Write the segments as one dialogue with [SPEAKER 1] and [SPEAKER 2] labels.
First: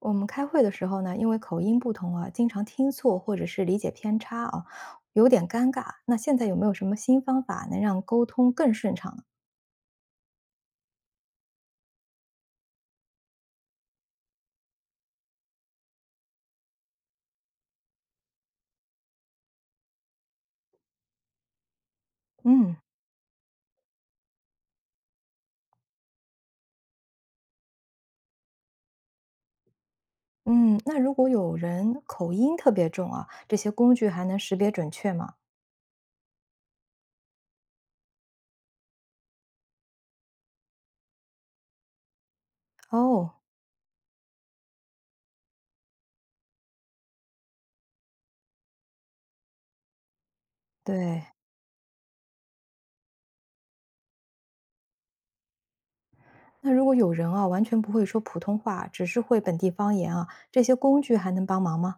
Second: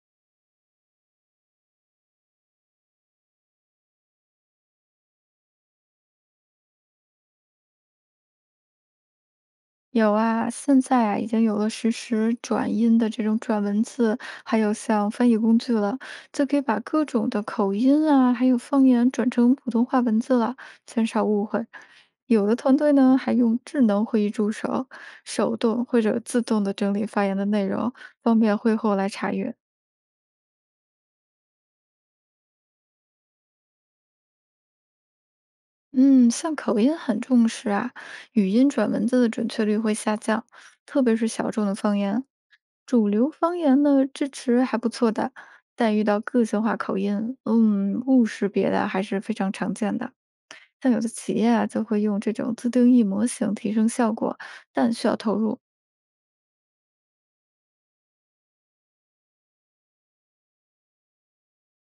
[SPEAKER 1] 我们开会的时候呢，因为口音不同啊，经常听错或者是理解偏差啊，有点尴尬。那现在有没有什么新方法能让沟通更顺畅呢？
[SPEAKER 2] 有啊，现在啊已经有了实时转音的这种转文字，还有像翻译工具了，就可以把各种的口音啊，还有方言转成普通话文字了，减少误会。有的
[SPEAKER 1] 嗯
[SPEAKER 2] 团队呢还用智能会议助手，手动或者自动的整理发言的内容，方便会后来查阅。
[SPEAKER 1] 嗯，那如果有人口音特别重啊，这些工具还能识别准确吗？
[SPEAKER 2] 嗯，像口音很重视啊，语音转文字的准确率会下降，特别是小众的方言。主流
[SPEAKER 1] 哦，
[SPEAKER 2] 方言呢，支持还不错的，但遇到个性化口音，误识别的还是非常常见的。像有的
[SPEAKER 1] 对。
[SPEAKER 2] 企业啊，就会用这种自定义模型提升效果，但需要投入。
[SPEAKER 1] 那如果有人啊，完全不会说普通话，只是会本地方言啊，这些工具还能帮忙吗？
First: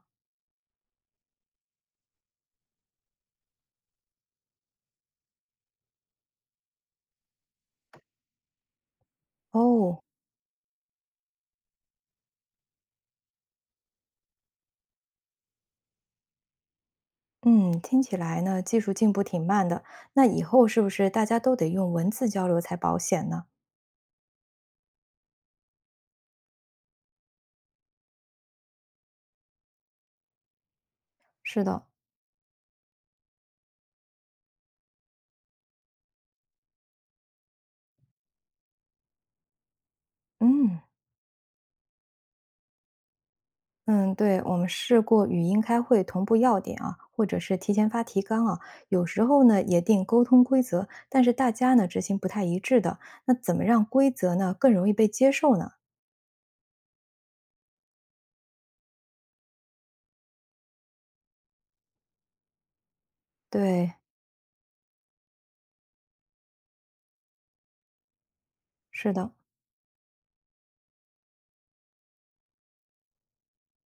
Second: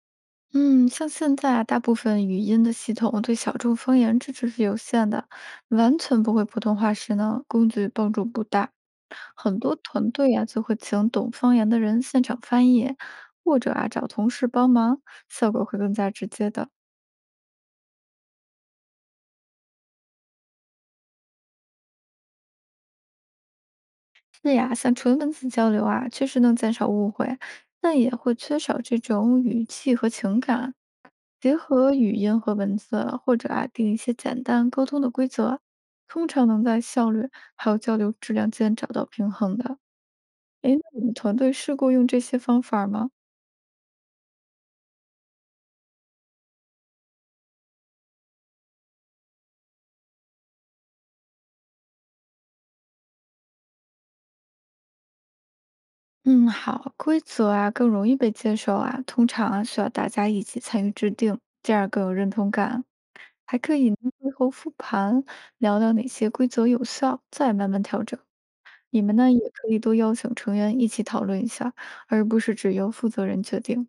[SPEAKER 2] 嗯，像现在啊，大部分语音的系统对小众方言支持是有限的，完全不会普通话时呢，工具帮助不大。很多
[SPEAKER 1] 哦，
[SPEAKER 2] 团队啊，就会请懂方言的人现场翻译，或者啊找同事帮忙，效果会更加直接的。
[SPEAKER 1] 嗯，听起来呢，技术进步挺慢的。那以后是不是大家都得用文字交流才保险呢？
[SPEAKER 2] 是呀，像纯文字交流啊，确实能减少误会，但也会缺少这种语气和情感。结
[SPEAKER 1] 是的，
[SPEAKER 2] 合语音和文字啊或者啊定一些简单沟通的规则，通常能在效率还有交流质量间找到平衡的。诶，
[SPEAKER 1] 嗯
[SPEAKER 2] 那你们团队试过用这些方法吗？
[SPEAKER 1] 嗯，对，我们试过语音开会同步要点啊，或者是提前发提纲啊，有时候呢也定沟通规则，但是大家呢执行不太一致的，那怎么让规则呢更容易被接受呢？
[SPEAKER 2] 嗯，好，规则啊更容易被接受啊，通常啊需要大家一起参与制定，这样更有认同感，还可以呢
[SPEAKER 1] 对，
[SPEAKER 2] 会后复盘，聊聊哪些规则有效，再慢慢调整。你
[SPEAKER 1] 是
[SPEAKER 2] 们呢
[SPEAKER 1] 的，
[SPEAKER 2] 也可以多邀请成员一起讨论一下，而不是只由负责人决定。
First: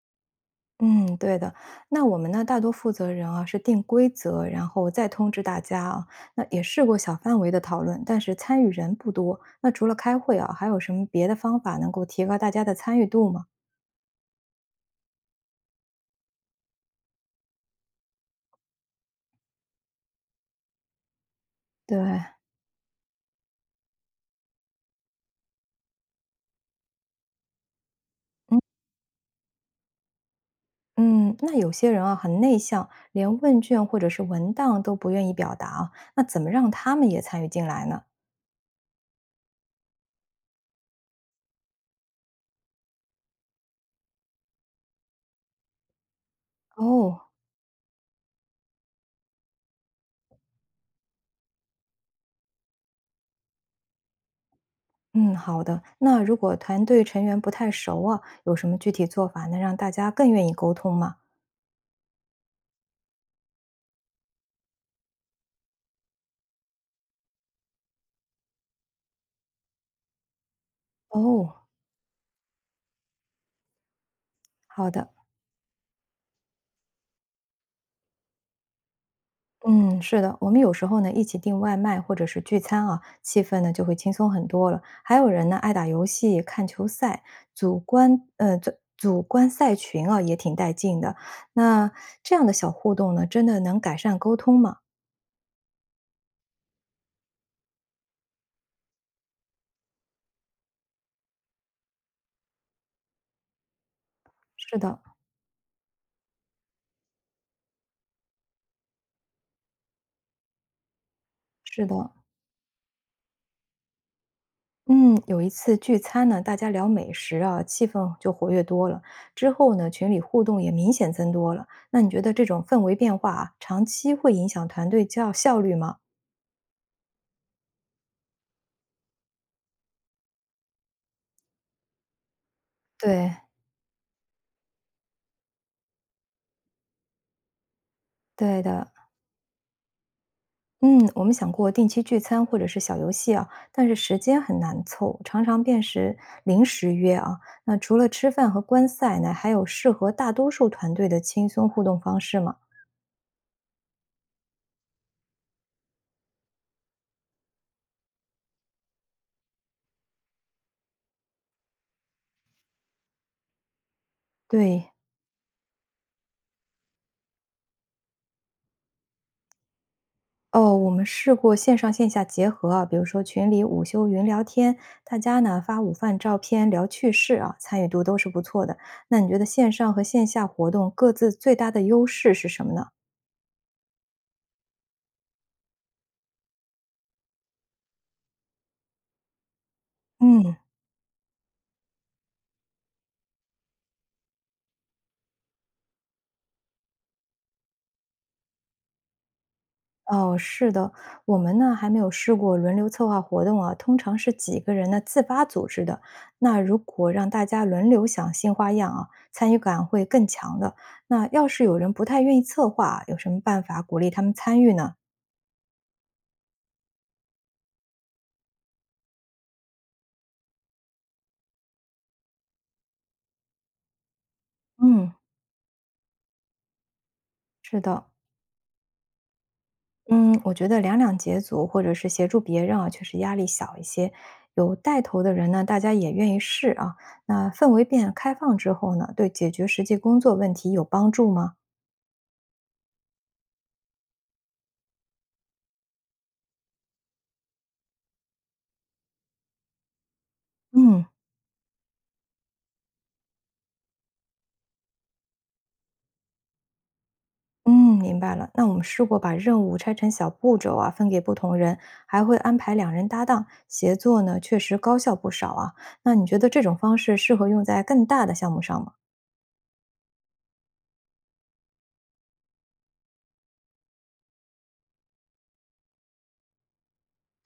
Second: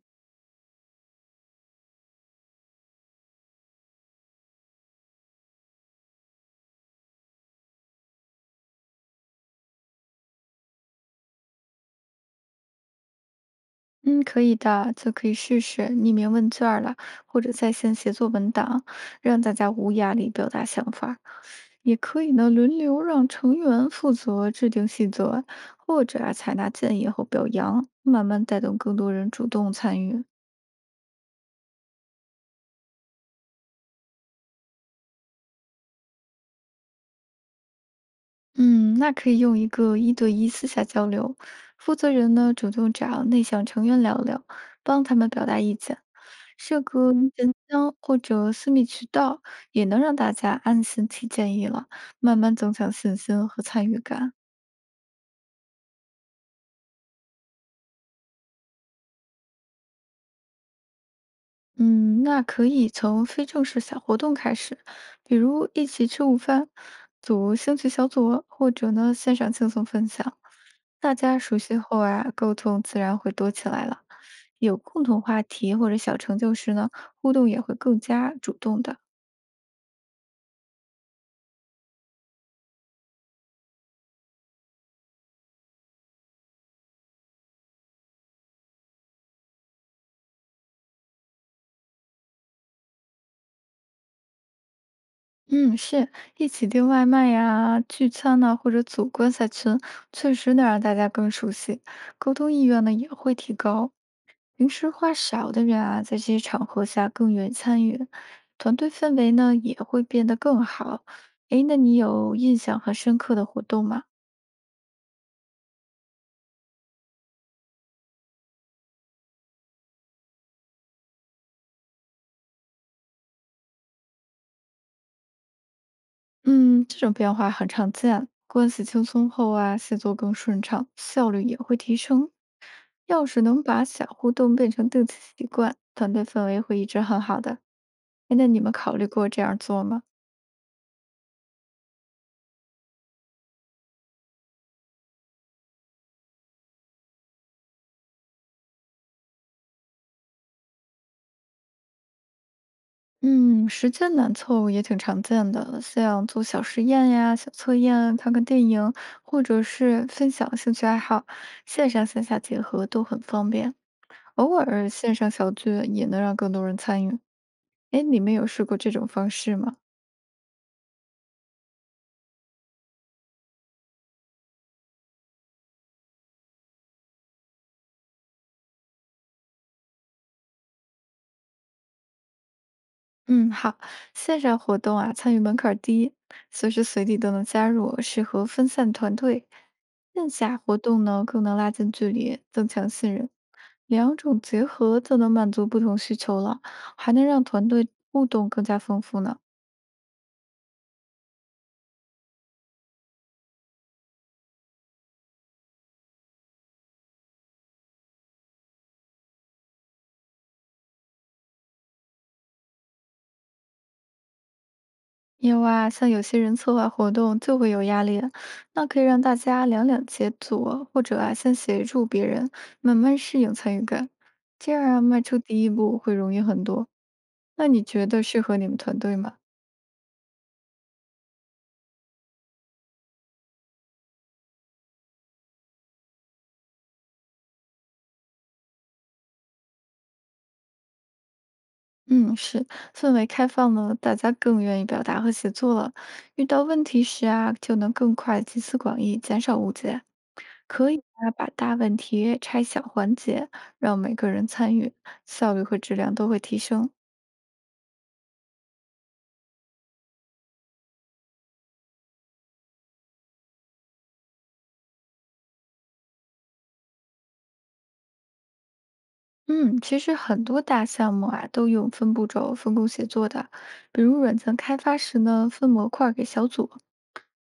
[SPEAKER 1] 嗯，对的。那我们呢大多负责人啊是定规则，然后再通知大家啊。那也试过小范围的讨论，但是参与人不多。那除了开会啊，还有什么别的方法能够提高大家的参与度吗？
[SPEAKER 2] 嗯，可以的，就可以试试匿名问卷儿了，或者在线协作文档，让大家无压力表达想法儿也
[SPEAKER 1] 对，
[SPEAKER 2] 可以呢，轮流让成员负责制定细则，或者啊采纳建议和表扬，慢慢带动更多人主动参与。
[SPEAKER 1] 嗯，那有些人啊很内向，连问卷或者是文档都不愿意表达啊，那怎么让他们也参与进来呢？
[SPEAKER 2] 嗯，那可以用一个一对一私下交流，负责人呢主动找内向成员聊聊，帮他们表达意见，设个
[SPEAKER 1] 哦，
[SPEAKER 2] 意见箱或者私密渠道，也能让大家安心提建议了，慢慢增强信心和参与感。
[SPEAKER 1] 嗯，好的。那如果团队成员不太熟啊，有什么具体做法能让大家更愿意沟通吗？
[SPEAKER 2] 嗯，那可以从非正式小活动开始，比如一起吃午饭、组兴趣小组，或者呢线上轻松分享。大家
[SPEAKER 1] 哦，
[SPEAKER 2] 熟悉后啊，沟通自然会多起来了。有
[SPEAKER 1] 好
[SPEAKER 2] 共
[SPEAKER 1] 的，
[SPEAKER 2] 同话题或者小成就时呢，互动也会更加主动的。
[SPEAKER 1] 嗯，是的，我们有时候呢一起订外卖或者是聚餐啊，气氛呢就会轻松很多了。还有人呢爱打游戏、看球赛，组观赛群啊也挺带劲的。那这样的小互动呢，真的能改善沟通吗？
[SPEAKER 2] 嗯，是一起订外卖呀、聚餐呐、或者组观赛群，确实能让大家更熟悉，沟通意愿呢也会提高。平
[SPEAKER 1] 是
[SPEAKER 2] 时
[SPEAKER 1] 的，
[SPEAKER 2] 话少的人啊，在这些场合下更愿意参与，团队氛围呢也会变得更好。诶，那
[SPEAKER 1] 是
[SPEAKER 2] 你
[SPEAKER 1] 的。
[SPEAKER 2] 有印象很深刻的活动吗？
[SPEAKER 1] 嗯，有一次聚餐呢，大家聊美食啊，气氛就活跃多了。之后呢，群里互动也明显增多了。那你觉得这种氛围变化啊，长期会影响团队效率吗？
[SPEAKER 2] 嗯，这种变化很常见。关系轻松后啊，协作更顺畅，效率也会提升。要
[SPEAKER 1] 对，
[SPEAKER 2] 是能把小互动变成定期习惯，团队氛围会一直很好的。哎，那你
[SPEAKER 1] 对
[SPEAKER 2] 们
[SPEAKER 1] 的。
[SPEAKER 2] 考虑过这样做吗？
[SPEAKER 1] 嗯，我们想过定期聚餐或者是小游戏啊，但是时间很难凑，常常便是临时约啊。那除了吃饭和观赛呢，还有适合大多数团队的轻松互动方式吗？
[SPEAKER 2] 嗯，时间难凑也挺常见的，像做小实验呀、小测验、看看电影，或者是分享兴趣爱好，线上线下结合都很方便。偶尔
[SPEAKER 1] 对，
[SPEAKER 2] 线上小聚也能让更多人参与。哎，你们有试过这种方式吗？
[SPEAKER 1] 哦，我们试过线上线下结合啊，比如说群里午休云聊天，大家呢发午饭照片聊趣事啊，参与度都是不错的。那你觉得线上和线下活动各自最大的优势是什么呢？
[SPEAKER 2] 嗯，好，线上活动啊，参与门槛儿低，随时随地都能加入，适合分散团队。线
[SPEAKER 1] 嗯。
[SPEAKER 2] 下活动呢，更能拉近距离，增强信任，两种结合就能满足不同需求了，还能让团队互动更加丰富呢。
[SPEAKER 1] 哦，是的，我们呢还没有试过轮流策划活动啊，通常是几个人呢自发组织的。那如果让大家轮流想新花样啊，参与感会更强的。那要是有人不太愿意策划，有什么办法鼓励他们参与呢？
[SPEAKER 2] 因为啊，像有些人策划活动就会有压力，那可以让大家两两结组，或者啊，先协助别人，慢慢适应参与感，这样啊，
[SPEAKER 1] 嗯，
[SPEAKER 2] 迈出第一步会容易很多。那
[SPEAKER 1] 是
[SPEAKER 2] 你
[SPEAKER 1] 的，
[SPEAKER 2] 觉得适合你们团队吗？
[SPEAKER 1] 嗯，我觉得两两结组或者是协助别人啊，确实压力小一些。有带头的人呢，大家也愿意试啊。那氛围变开放之后呢，对解决实际工作问题有帮助吗？
[SPEAKER 2] 嗯，是，氛围开放了，大家更愿意表达和协作了。遇到问题时啊，就能更快集思广益，减少误解。可以
[SPEAKER 1] 嗯。
[SPEAKER 2] 啊，把大问题拆小环节，让每个人参与，效率和质量都会提升。
[SPEAKER 1] 嗯，明白了。那我们试过把任务拆成小步骤啊，分给不同人，还会安排两人搭档协作呢，确实高效不少啊。那你觉得这种方式适合用在更大的项目上吗？
[SPEAKER 2] 嗯，其实很多大项目啊，都用分步骤分工协作的。比如软件开发时呢，分模块儿给小组，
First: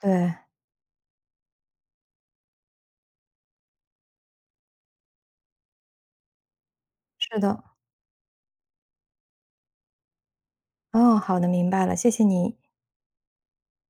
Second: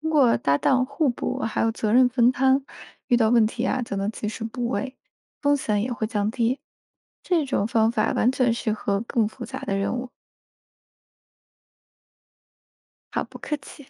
[SPEAKER 2] 通过搭档互补，还有责任分摊，遇到问题啊，就能及时补位，风险也会降低。
[SPEAKER 1] 是
[SPEAKER 2] 这
[SPEAKER 1] 的。
[SPEAKER 2] 种方法完全适合更复杂的任务。
[SPEAKER 1] 哦，好的，明白了，谢谢你。
[SPEAKER 2] 好，不客气。